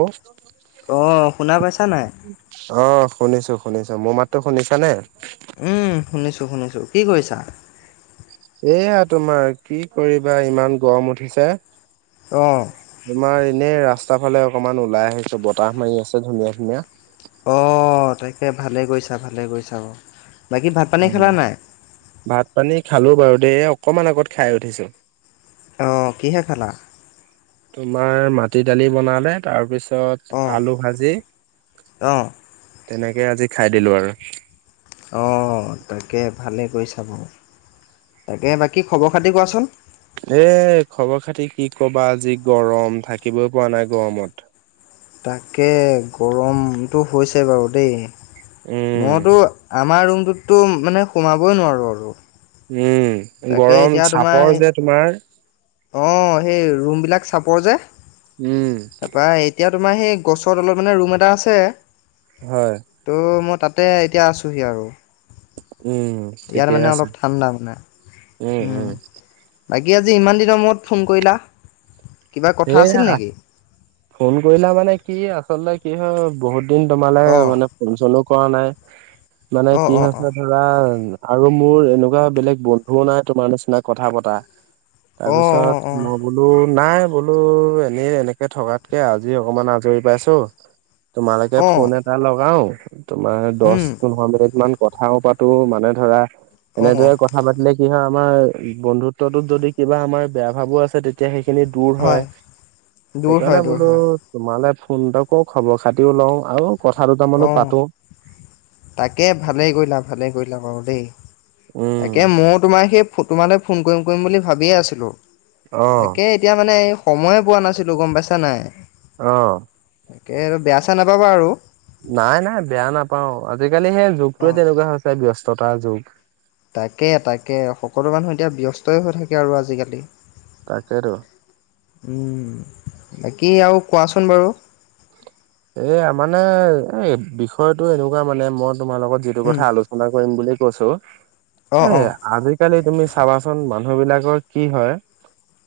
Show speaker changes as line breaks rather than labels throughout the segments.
অ
অ শুনা পাইছা নাই?
অ শুনিছোঁ শুনিছোঁ মোৰ মাততো শুনিছা নে?
উম শুনিছোঁ শুনিছোঁ কি কৰিছা?
এয়া তোমাৰ কি কৰিবা ইমান গৰম উঠিছে।
অ',
তোমাৰ এনে ৰাস- ৰাস্তাৰ ফালে অকণমান ওলাই আহিছোঁ বতাহ মাৰি আছে ধুনীয়া ধুনীয়া।
অ তাকে ভালে কৰিছা ভালে কৰিছা অ
উ ভাত, পানী খালোঁ বাৰু দেই অকমান আগত খাই উঠিছোঁ।
অ কিহে খালা?
তোমাৰ মাটি দালি বনালে তাৰ পিছত- পিছত
অ',
আলু ভাজি-
অ',
তেনেকে আজি খাই দিলোঁ আৰু-
অ', তাকে ভালে কৰি চাব তাকে বাকী খবৰ খাতি কোৱাচোন?
এ খবৰ খাতি কি কবা আজি গৰম থাকিবই পৰা নাই গৰমত-
তাকে গৰমটো হৈছে বাৰু দেই।
উম
মইতো আমাৰ ৰুমটোততো মানে সোমাবই নোৱাৰোঁ আৰু।
উম।
তাকে
গৰম
এতিয়া
চাপৰ যে
তোমাৰ অ সেই ৰুমবিলাক চাপৰ যে।
উম।
তাৰপৰা এতিয়া তোমাৰ সেই গছৰ তলত মানে ৰুম এটা আছে
হয়
ত' মই তাতে এতিয়া আছোঁহি আৰু
উম
ইয়াত
ঠিকে
মানে
আছে।
অলপ ঠাণ্ডা, মানে
উম উম!
বাকী আজি ইমান দিনৰ মূৰত ফোন কৰিলা। কিবা কথা
এ
আছিল নেকি
ফোন কৰিলা মানে কি আচলতে কি হয় ।বহুত দিন তোমালে
অঁ
মানে ফোন চোনো কৰা নাই মানে
অঁ
কি
অঁ অঁ
হৈছে ধৰা- আৰু মোৰ এনেকুৱা বেলেগ বন্ধুও নাই তোমাৰ নিচিনা কথা পতা- তাৰপিছত
অঁ অঁ অঁ
মই বোলোঁ নাই। বোলোঁ এনেই এনেকে থকাতকে আজি অকনমান আজৰি পাইছোঁ? তোমালৈকে
অঁ
ফোন এটা লগাও তোমাৰ দহ
উম
পোন্ধৰ মিনিট মান। কথাও পাতো মানে ধৰা
অঁ
এনেদৰে কথা পাতিলে কি হয়। আমাৰ বন্ধুত্বটোত যদি কিবা আমাৰ বেয়া ভাবো আছে তেতিয়া সেইখিনিত? দূৰ হয়
দূৰ হয়
সেইকাৰণে
দূৰ
বোলোঁ
হয়
তোমালে? ফোনটাও কৰোঁ খবৰ খাতিও লওঁ আৰু। কথা
অ
দুটামানো পাতো।
তাকে ভালেই কৰিলা ভালেই কৰিলা বাৰু দেই।
উম
তাকে ময়ো তোমাৰ সেই তোমালৈ ফোন কৰিম কৰিম বুলি ভাবিয়ে আছিলোঁ?
অ
তাকে এতিয়া মানে সময়ে পোৱা নাছিলোঁ গম পাইছা নাই।
অহ
তাকে বেয়া চেয়া নাপাবা আৰু।
নাই নাই বেয়া নাপাওঁ আজিকালি সেই যুগটোৱে
অঁ
তেনেকুৱা হৈছে ব্যস্ততাৰ যুগ।
তাকে তাকে সকলো মানুহ এতিয়া ব্যস্তই হৈ থাকে আৰু আজিকালি!
তাকেতো
উম বাকী আৰু কোৱাচোন? চোন বাৰু।
এ মানে এ বিষয়টো এনেকুৱা মানে মদ। তোমাৰ লগত যিটো
উম,
কথা আলোচনা কৰিম বুলি কৈছোঁ এ
অ', অ',
আজিকালি তুমি। চাবাচোন মানুহ বিলাকৰ কি হয়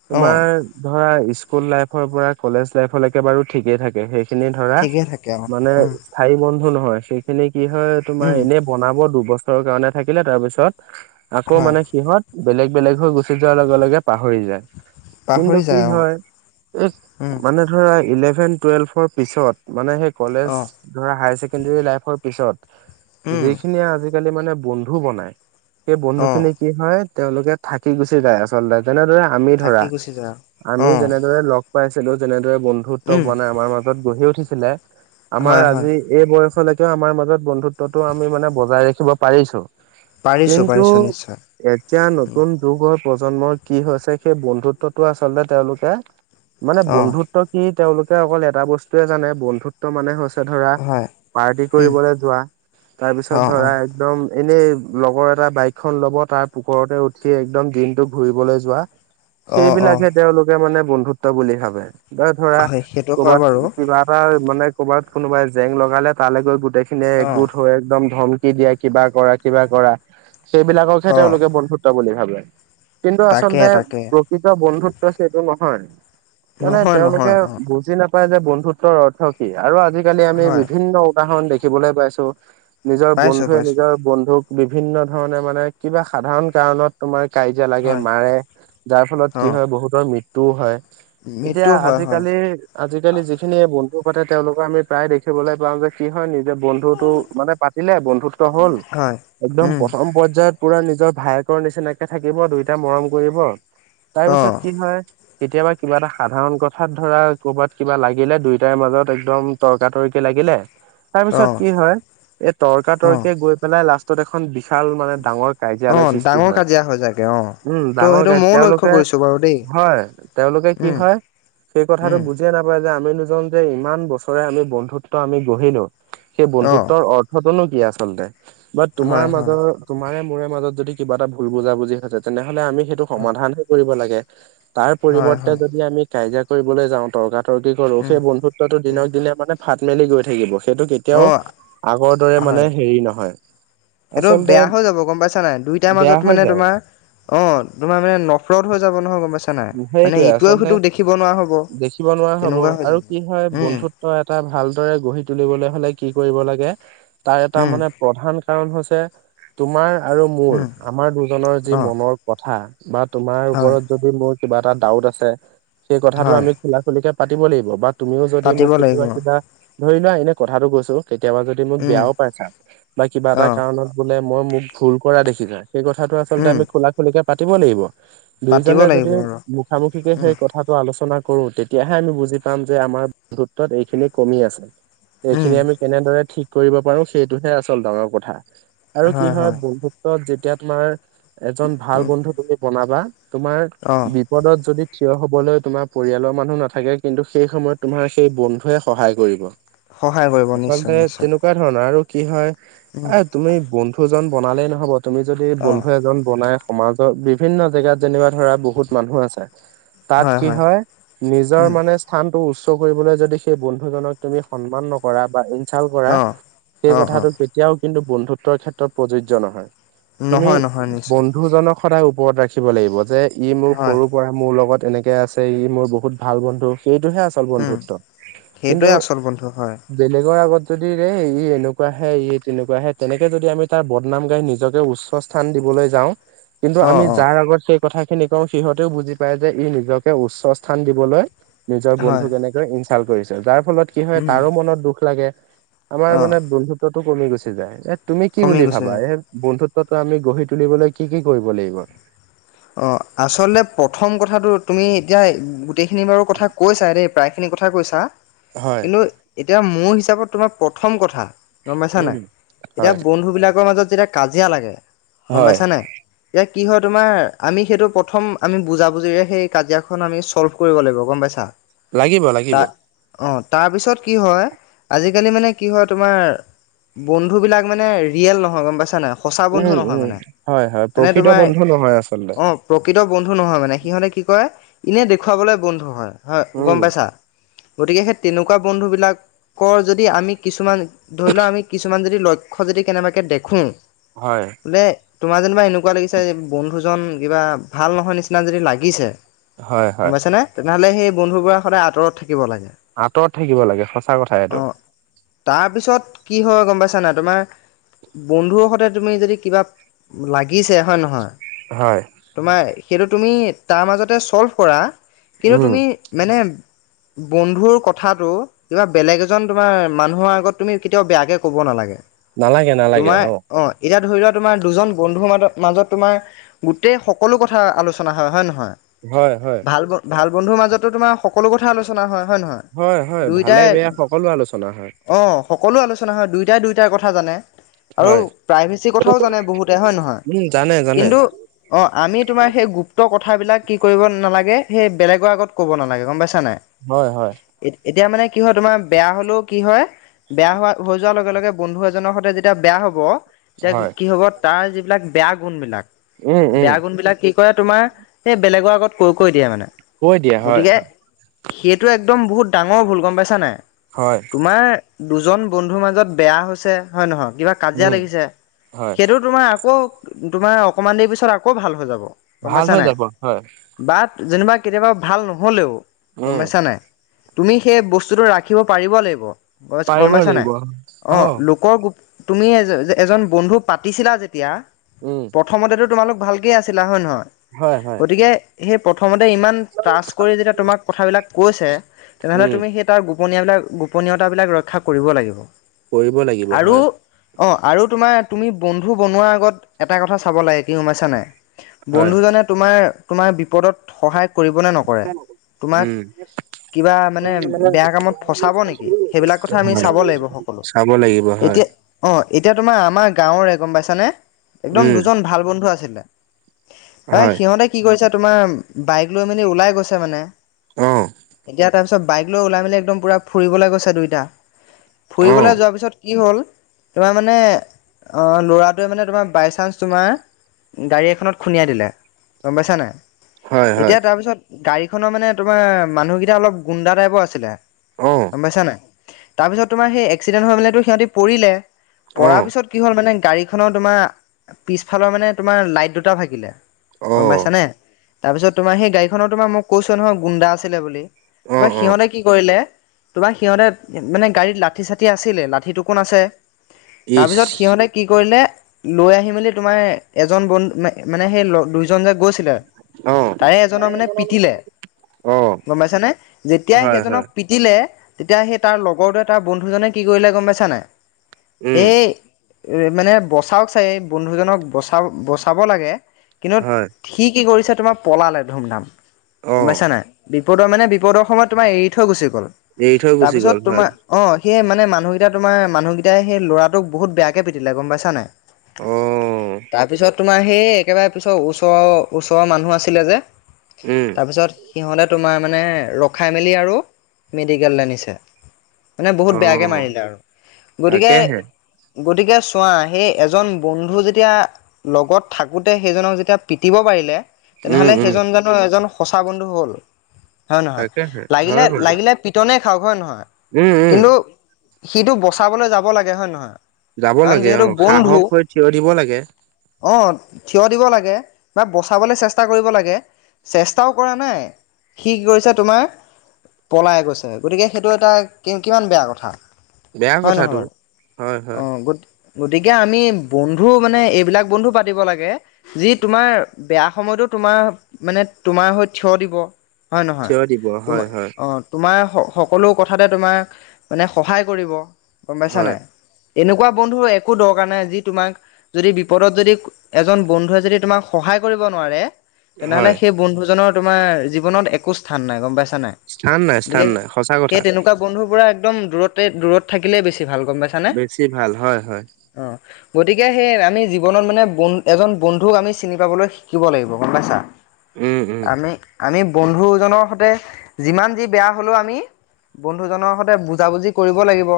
তোমাৰ
অ',
ধৰা। স্কুল লাইফৰ পৰা কলেজ লাইফলৈকে বাৰু ঠিকেই থাকে সেইখিনিত। ধৰা
ঠিকে থাকে অ',
মানে
উম,
স্থায়ী বন্ধু নহয় সেইখিনি কি হয় তোমাৰ
উম,
এনে বনাব দুবছৰ। কাৰণে থাকিলে তাৰ পিছত আকৌ
হয়,
মানে সিহত। বেলেগ বেলেগ হৈ গুচি যোৱাৰ লগে লগে পাহৰি যায়। কিন্তু
পাহৰি
কি
যায় অ',
হয় এই
উম,
মানে ধৰা ইলেভেন টুৱেলভৰ। পিছত মানে সেই কলেজ
অ',
ধৰা হায় ছেকেণ্ডৰ লাইফৰ পিছত
উম,
যিখিনি আজি। আজিকালি মানে বন্ধু বনাই সেই বন্ধু
অ',
খিনি কি হয়। তেওঁলোকে থাকি গুচি যায় আচলতে যেনেদৰে আমি ধৰা
থাকি গুচি যায় অ',
আমি
অ',
যেনেদৰে লগ। পাইছিলো যেনেদৰে বন্ধুত্ব
উম,
মানাই আমাৰ মাজত গঢহি উঠিছিলে? আমাৰ
হয়, হয়,
আজি এই বয়সলৈকেও আমাৰ মাজত বন্ধুত্বটো আমি মানে বজাই ৰাখিব পাৰিছো?
পাৰিছোঁ,
কিন্তু
পাৰিছোঁ নিশ্চয়
এতিয়া
উম,
নতুন যুগত। প্ৰজন্মৰ কি হৈছে সেই বন্ধুত্বটো আচলতে তেওঁলোকে মানে
অ',
বন্ধুত্ব কি। তেওঁলোকে অকল এটা বস্তুয়ে জানে বন্ধুত্ব মানে হৈছে। ধৰা
হয়,
পাৰ্টি
উম,
কৰিবলৈ যোৱা তাৰ পিছত
অ',
ধৰা
অ',
একদম। এনেই লগৰ এটা বাইক খন লব তাৰ পুখৰতে উঠি একদম দিনটো ঘুৰিবলৈ যোৱা।
অ', অ',
সেইবিলাকে তেওঁলোকে মানে বন্ধুত্ব বুলি ভাবে বা ধৰা
হয়, সেইটো হয়
ক'বাত।
বাৰু
কিবা এটা মানে ক'ৰবাত কোনোবাই জেং লগালে তালৈ গৈ গোটেইখিনিয়ে
অ',
একগোট হৈ একদম ধন। দিয়া কিবা কৰা কিবা কৰা সেইবিলাককহে
অ',
তেওঁলোকে বন্ধুত্ব বুলি ভাবে। কিন্তু
তাকে,
আচলতে
তাকে
প্ৰকৃত বন্ধুত্ব সেইটো নহয়। মানে
নহয়,
তেওঁলোকে
নহয় অ',
বুজি নাপ। পাই যে বন্ধুত্বৰ অৰ্থ কি আৰু আজিকালি আমি
হয়,
বিভিন্ন উদাহৰণ দেখিবলৈ পাইছো? নিজৰ
পাইছোঁ,
বন্ধুৱে
পাইছোঁ
নিজৰ বন্ধুক বিভিন্ন ধৰণে মানে কিবা সাধাৰণ কাৰণত তোমাৰ। কাজিয়া লাগে
হয়,
মাৰে যাৰ ফলত কি
অ',
হয় বহুতৰ মৃত্যুও হয়। এতিয়া
মৃত্যু হয়, হয়,
আজিকালি আজিকালি যি। বন্ধু পাতে তেওঁলোকৰ আমি প্ৰায় দেখিবলৈ পাওঁ যে কি হয় নিজ। যে বন্ধুতটো মানে পাতিলে বন্ধুত্ব হ'ল
হয়,
একদম
উম,
প্ৰথম পৰ্যায়ত। পুৰা নিজৰ ভায়েকৰ নিচিনাকে থাকিব দুইটা মৰম কৰিব তাৰ পিছত
অ',
কি হয়। কেতিয়াবা কিবা এটা সাধাৰণ কথাত ধৰা কৰ'বাত কিবা লাগ। লাগিলে দুইটাৰ মাজত একদম তৰ্কাতৰ্কি লাগিলে? তাৰ পিছত
অ',
কি হয় এই তৰ্কা
অ',
তৰ্কি গৈ পেলাই লাষ্টত এখন। বিশাল মানে ডাঙৰ কাজিয়ালয়
অ',
সৃষ্টি
ডাঙৰ
হয়
কাজিয়া হৈ যায়গে অ',
উম
ত'
ডাঙৰ ক
সেইটো ময়ো লক্ষ্য
তেওঁলোকে?
কৰিছোঁ বাৰু দেই।
হয় তেওঁলোকে কি
উম,
হয় সেই কথাটো
উম,
বুজিয়ে নাপায় আমিজন যে ইমান বছৰে আমি বন্ধুত্ব আমি গঢ়িলো সেই
অ',
বন্ধুত্বৰ অৰ্থতোনো [unintelligible] কি আচলতে বাট তোমাৰ
হয়, হয়,
মাজৰ তোমাৰে মোৰে মাজত যদি কিবা এটা ভুল বুজা বুজি তেনেহলে আমি সেইটো
হয়,
সমাধান হে কৰিব লাগে। তাৰ
হয়,
পৰিৱৰ্তে
হয়,
যদি আমি কাজিয়া কৰিবলৈ যাওঁ তৰ্ক তৰ্কি কৰো
উম,
সেই বন্ধুত্বটো
উম,
দিনক দিনে মানে। ফাট মেলি গৈ থাকিব সেইটো কেতিয়াও
অ',
আগৰ দৰে মানে হেৰি নহয়
এইটো
আচলতে
বেয়া হৈ যাব গম পাইছা নাই দুইটাৰ
বেয়া
মাজত
হৈ
মানে
যায়
তোমাৰ অ তোমাৰ মানে নফলত হৈ যাব নহয় গম পাইছা নাই মানে
সেইটোৱে
ইটোয়ে
আচলতে
সিটোক দেখিব নোৱাৰা হ'ব।
দেখিব নোৱাৰা হব
তেনেকুৱা হৈ
আৰু
যাব
কি হয়
উম,
বন্ধুত্ব এটা ভালদৰে গঢ়ি তুলিবলৈ হলে কি কৰিব লাগে তাৰ এটা
উম,
মানে প্ৰধান কাৰণ হৈছে তোমাৰ আৰু মোৰ
উম,
আমাৰ দুজনৰ যি
অ',
মনৰ কথা বা তোমাৰ
হয়,
ওপৰত যদি মোৰ কিবা এটা ডাউট আছে সেই কথাটো
হয়,
আমি খোলা খুলিকে পাতিব লাগিব বা তুমিও যদি
পাতিব
মোক
লাগিব
কেতিয়াবা কিবা ধৰি লোৱা এনে কথাটো কৈছো কেতিয়াবা যদি মোক
উম,
বেয়াও পাইছা বা কিবা এটা
অ',
কাৰনত বোলে মই মোক ভুল কৰা দেখি যায় সেই কথাটো আচলতে
উম,
আমি খোলা খুলিকে পাতিব লাগিব
পাতিব
দুইজনে যদি
লাগিব আৰু
মুখামুখিকে
উম,
সেই কথাটো আলোচনা কৰো তেতিয়াহে আমি বুজি পাম যে আমাৰ বন্ধুত্বত এইখিনি কমি আছে
উম,
এইখিনি আমি কেনেদৰে ঠিক কৰিব পাৰো সেইটোহে আচল ডাঙৰ কথা আৰু কি হয় বন্ধুত্ব যেতিয়া তুমাৰ এজন ভাল
উম,
বন্ধু তুমি বনাবা তোমাৰ
অ',
বিপদত যদি থিয় হবলৈ তোমাৰ পৰিয়ালৰ মানুহ নাথাকে কিন্তু সেই সময়ত তোমাৰ সেই বন্ধুৱে সহায় কৰিব ।
সহায় কৰিব নিশ্চয়
আচলতে
নিশ্চয়
তেনেকুৱা ধৰণৰ আৰু। কি হয়
উম
এ তুমি বন্ধুজন বনালেই নহব তুমি যদি
অঁ
বন্ধু এজন বনাই। সমাজৰ বিভিন্ন জেগাত যেনিবা ধৰা বহুত মানুহ আছে। তাত কি হয় নিজৰ
উম
মানে স্থানতটো উচ্চ। কৰিবলৈ যদি সেই বন্ধুজনক তুমি সন্মান নকৰা বা চাল কৰা
অঁ
সেই
অঁ অঁ
কথাটো কেতিয়াও কিন্তু বন্ধুত্বৰ ক্ষেত্ৰত প্ৰযোজ্য নহয়। তুমি
নহয় নহয় নিশ্চয়
বন্ধুজনক। সদায় ওপৰত ৰাখিব লাগিব যে ই মোৰ
হয়
সৰুৰ পৰা মোৰ লগত। তেনেকে আছে ই মোৰ বহুত ভাল বন্ধু সেইটোহে আচল
উম
বন্ধুত্ব কিন্তু
সেইটোৱে আচল বন্ধু হয়
বেলেগৰ আগত যদি ৰে ই এনেকুৱা আহে ই তেনেকুৱা আহে তেনেকে যদি আমি তাৰ বদনাম গাই নিজকে উচ্চ স্থান দিব। কিন্তু
অঁ
আমি
অঁ
যাৰ আগত কথা খিনি ক। সিহঁতেও বুজি পায় যে ই নিজকে উচ্চ স্থান দিবলৈ নিজৰ
হয়
বন্ধু কেনেকৈ। ভাল কৰিছে যাৰ ফলত কি হয়
উম
তাৰো মনত দুখ লাগে। আমাৰ
অঁ
মানে বন্ধুত্বটো কমি গুচি যায় এ তুমি কি
কমি
বুলি
গুচি
ভাবা
যাব
এই বন্ধুত্ব । আমি গঢ়ি তুলিবলৈ কি কি কৰিব লাগিব।
অ আচলতে প্ৰথম কথাটো তুমি এতিয়া গোটেইখিনি বাৰৰ কথা কৈছা দেই প্ৰায়। সেইখিনি কথা কৈছা
হয়
কিন্তু এতিয়া মোৰ হিচাপত তোমাৰ প্ৰথম কথা । গম পাইছা
উম
নাই এতিয়া
হয়
বন্ধুবিলাকৰ মাজত যেতিয়া কাজিয়া লাগে গম
হয়
পাইছানে এতিয়া । কি হয় তোমাৰ আমি সেইটো প্ৰথম আমি বুজাবুজিৰে সেই কাজিয়াখন আমি চল্ভ কৰিব লাগিব গম পাইছা ।
লাগিব লাগিব
অ তাৰপিছত কি হয় আজিকালি মানে কি হয় তোমাৰ। বন্ধু বিলাক মানে ৰিয়েল নহয় গম পাইছা না। সঁচা
উম
বন্ধু নহয়
উম
মানে
হয় হয়
এনে
প্ৰকৃত
তোমাৰ
বন্ধু নহয় আচলতে
অ প্ৰকৃত বন্ধু নহয় মানে সিহঁতে কি কৰে এনে দেখুৱাবলৈ বন্ধু হয়। হয় গম
উম
পাইছা গতিকে সেই তেনেকুৱা বন্ধুবিলাক। কৰ যদি আমি কিছুমান ধৰি লওক আমি কিছুমান যদি লক্ষ্য যদি কেনেবাকৈ দেখোঁ।
হয়
বোলে তোমাৰ যেনিবা এনেকুৱা লাগিছে বন্ধুজন। কিবা ভাল নহয় নিচিনা যদি লাগিছে।
হয় হয়।
নহ'লে সেই বন্ধুৰ পৰা সদায় আঁতৰত থাকে। থাকিব লাগে
আঁতৰত থাকিব লাগে সঁচা কথা
অ
এইটো
তাৰপিছত কি হ'ল। গম পাইছা না তোমাৰ বন্ধুৰ সতে তুমি যদি কিবা লাগিছে হয় নহয়।
হয়।
তোমাৰ সেইটো তুমি তাৰ মাজতে চল্ভ কৰা কিন্তু
উম
তুমি মানে। বন্ধুৰ কথাটো কিবা বেলেগ এজন তোমাৰ মানুহৰ আগত তুমি কেতিয়াও বেয়াকে ক'ব নালাগে।
নালাগে নালাগে
তোমাৰ অ এতিয়া ধৰি লোৱা তোমাৰ দুজন বন্ধু মাজ মাজত তোমাৰ গোটেই সকলো কথা আলোচনা হয় হয়ে নহয়।
হয় হয়।
ভাল ভাল বন্ধুৰ মাজতো তোমাৰ সকলো কথা আলোচনা হয়। হয় নহয়
হয় হয় ভালে
দুয়োটাই
বেয়া সকলো আলোচনা হয়
অঁ। সকলো আলোচনা হয় দুয়োটাই দুয়োটাৰ কথা জানে। আৰু
হয়।
প্ৰাইভেচি কথাও জানে বহুতে হয় নহয়
উম জানে জানে।
কিন্তু অ আমি তোমাৰ সেই গুপ্ত কথাবিলাক কি কৰিব নালাগে সেই বেলেগৰ আগত ক'ব নালাগে গম পাইছ। পাইছা
হয় হয়
নাই এতিয়া মানে। কি হয় তোমাৰ বেয়া হলেও কি হয় বেয়া হোৱা হৈ যোৱাৰ লগে লগে বন্ধু এজনৰ সৈতে যেতিয়া বেয়া হ'ব। এতিয়া
হয়
কি হ'ব তাৰ যিবিলাক বেয়া গুণ বিলাক
উম উম
বেয়া গুণ বিলাক কি হয় তোমাৰ এই বেলেগৰ আগত কৈ কৈ দিয়ে মানে।
কৈ দিয়া হয়
গতিকে
হয়।
সেইটো একদম বহুত ডাঙৰ ভুল গম পাইছা নাই
হয়
তোমাৰ দুজন বন্ধুৰ মাজত বেয়া হৈছে হয় নহয়। কিবা কাজিয়া
উম।
লাগিছে
হয়
সেইটো তোমাৰ আকৌ তোমাৰ অকমান দেৰি পিছত আকৌ ভাল হৈ যাব। গম
ভাল
পাইছা
হৈ
নাই
যাব হয়
বাট যেনিবা কেতিয়াবা ভাল নহ'লেও গম
উম
পাইছা নাই। তুমি সেই বস্তুটো ৰাখিব পাৰিব লাগিব। গ গম
পাৰিব
পাইছা নাই
লাগিব অ।
অঁ লোকৰ গো তুমি এজন বন্ধু পাতিছিলা যেতিয়া
উম
প্ৰথমতেটো তোমালোক ভালকে আছিলা হয় নহয়
হয় হয়
গতিকে সেই প্ৰথম প্ৰথমতে ইমান ট্ৰাচ কৰি যেতিয়া তোমাক কথাবিলাক কৈছে তেনেহলে
উম
তুমি সেই তাৰ গো গোপনীয়াবিলাক গোপনীয়তাবিলাক ৰক্ষা কৰিব লাগিব।
কৰিব লাগিব হয়।
অঁ আৰু তোমাৰ তুমি বন্ধু বনোৱাৰ আগত এটা কথা চাব লাগে কি গম পাইছা নাই।
হয়।
বন্ধুজনে তোমাৰ তোমাৰ বিপদত সহায় কৰিব নে নকৰে তোমাক
উম
কিবা মানে বেয়া কামত ফচাব নেকি সেইবিলাক কথা আমি
হয়
চাব লাগিব সকলো
চাব লাগিব হয়
এতিয়া অ এতিয়া তোমাৰ আমাৰ গাঁৱৰৰে গম পাইছানে একদম
উম
দুজন ভাল বন্ধু আছিলে। হয় সিহঁতে কি কৰিছে তোমাৰ বাইক লৈ মেলি ওলাই গৈছে মানে।
অহ
তাৰ পিছত বাইক লৈ ওলাই মেলি একদম পুৰা ফুৰিবলৈ গৈছে দুইটা
অ
ফুৰিবলৈ যোৱাৰ পিছত কি হ'ল। তোমাৰ মানে অ ল'ৰাটোৱে মানে তোমাৰ বাই চান্স তোমাৰ গাড়ী এখনত খুন্দিয়াই দিলে গম পাইছা নাই
হয় হয়
এতিয়া তাৰপিছত গাড়ীখনৰ মানে তোমাৰ মানুহকেইটা অলপ গুণ্ডা টাইপৰ আছিলে
অ
গম পাইছা নাই তাৰপিছত তোমাৰ সেই এক্সিডেন্ট হৈ মেলি ত সিহঁতি পৰিলে পৰাৰ
অ।
পিছত কি হ'ল মানে গাড়ীখনৰ তোমাৰ পিছফালৰ মানে তোমাৰ লাইট দুটা ভাগিলে
অ',
গম পাইছানে। তাৰপিছত তোমাৰ সেই গাড়ীখনৰ তোমাৰ মোক কৈছোয়ে নহয় গুন্দা আছিলে বুলি তাপা
অ', অ',
সিহঁতে কি কৰিলে। তোমাৰ সিহঁতে মানে গাড়ীত লাঠি চাঠি আছিলে লাঠিটো কোন আছে।
ইচ
তাৰপিছত সিহঁতে কি কৰিলে লৈ আহি মেলি তোমাৰ এজন বন্ধু মানে সেই ল দুইজন যে গৈ
অ'।
টিলে---তাৰে এজনক
তাৰে
মানে
এজনৰ
পিটিলে
অ',
। গম পাইছা নে? যেতিয়াই
হয়,
সেইজনক
হয়,
পিটিলে তেতিয়া সেই তাৰ লগৰটোৱে তাৰ বন্ধুজনে কি কৰিলে গম পাইছা নাই?
উম,
এই এ মানে বচাওক চাই, এ বন্ধুজনক বচা বচাব লাগে । কিন্তু
হয়,
সি কি কৰিছে, তোমাৰ পলালে ধুম-ধাম ।গম
অ',
পাইছা নাই? বি পদৰ মানে বিপদৰ সময়ত তোমাৰ এৰি থৈ গুচি গ'ল
এৰি থৈ
। তাৰ
গুচি
পিছত
গ'ল
তোমাৰ,
হয়।
অ সেই মানে মানুহকেইটা তোমাৰ মানুহকেটাই সেই ল'ৰাটোক বহুত বেয়াকে পিতিলে ।গম পাইছা নাই?
অঁ
তাৰপিছত তোমাৰ সেই একেবাৰে পিছৰ ওচৰ ওচৰৰ মানুহ আছিলে যে
উম,
তাৰপিছত? সিহঁতে তোমাৰ মানে, ৰখাই মেলি আৰু মেডিকেললে নিছে । মানে বহুত বেয়াকে
অ',
মাৰিলে আৰু গতিকে
তাকেহে
গতিকে চোৱা? সেই এজন বন্ধু যেতিয়া লগত থাকোতে সেইজনক যেতিয়া পিটিব পাৰিলে ।
উম,
তেনেহ'লে
উম,
সেইজন জানো এজন সঁচা বন্ধু হ'ল । হ'য়, নহয়?
তাকেহে
লাগিলে,
হয় বাৰু
লাগিলে পিটনে খাওক হ'য়, নহয়?
উম, উম,
কিন্তু সিটো বচাবলে যাবলাগে । হ'য়, নহয়?
যাব
কাৰণ
লাগে
যিহেতু
।অঁ, সাহস হৈ থিয় দিব লাগে ।
অঁ, থিয় দিব লাগে বা বচাবলে চেষ্টা কৰিব লাগে । চেষ্টাও কৰা নাই ।সি গৈছে তোমাৰ পলাই গৈছে ।গতিকে সেইটো এটা কি কিমান বেয়া কথা ।
বেয়া
হ'য় নহয়
কথাটো।
বাৰু?
হয়, হয়,
অঁ, গতিকে আমি বন্ধু মানে এইবিলাক বন্ধু পাতিব লাগে, যি তোমাৰ বেয়া সময়তো তোমাৰ মানে তোমাৰ হৈ থিয় দিব । হ'য় নহয়?
থিয় দিব
তোমা
হয়, হয়,
অ তোমাৰ স সকলো কথাতে তোমাক মানে সহায় কৰিব ।গম পাইছা
হয়,
নাই? এনেকোৱা বন্ধু একো দৰকাৰ নাই যি তোমাক যদি বি- পদত যদি এজন বন্ধুৱে যদি তোমাক সহায় কৰিব নোৱাৰে তেনেহ'লে
হয়।
সেই বন্ধুজনৰ তোমাৰ জীৱনত একো স্থান নাই ।গম পাইছা নাই?
স্থান নাই, স্থান
সেই-
নাই সঁচা
সেই
কথা
তেনেকোৱা বন্ধু বোৰে একদম দূৰতে দূৰত থাকিলেই বেছি ভাল। গম পাইছানে?
বেছি ভাল হয়, হয়,
অ দূৰত গতিকে সেই আমি জীৱনত মানে বন্ এজন বন্ধুক আমি চিনি পাবলৈ শিকিব লাগিব । গম পাইছা?
উম, উম।
আমি, আমি বন্ধুজনৰ সতে যিমান যি বেয়া হ'লেও আমি বন্ধু জনৰ সতে বুজাবুজি কৰিব লাগিব ।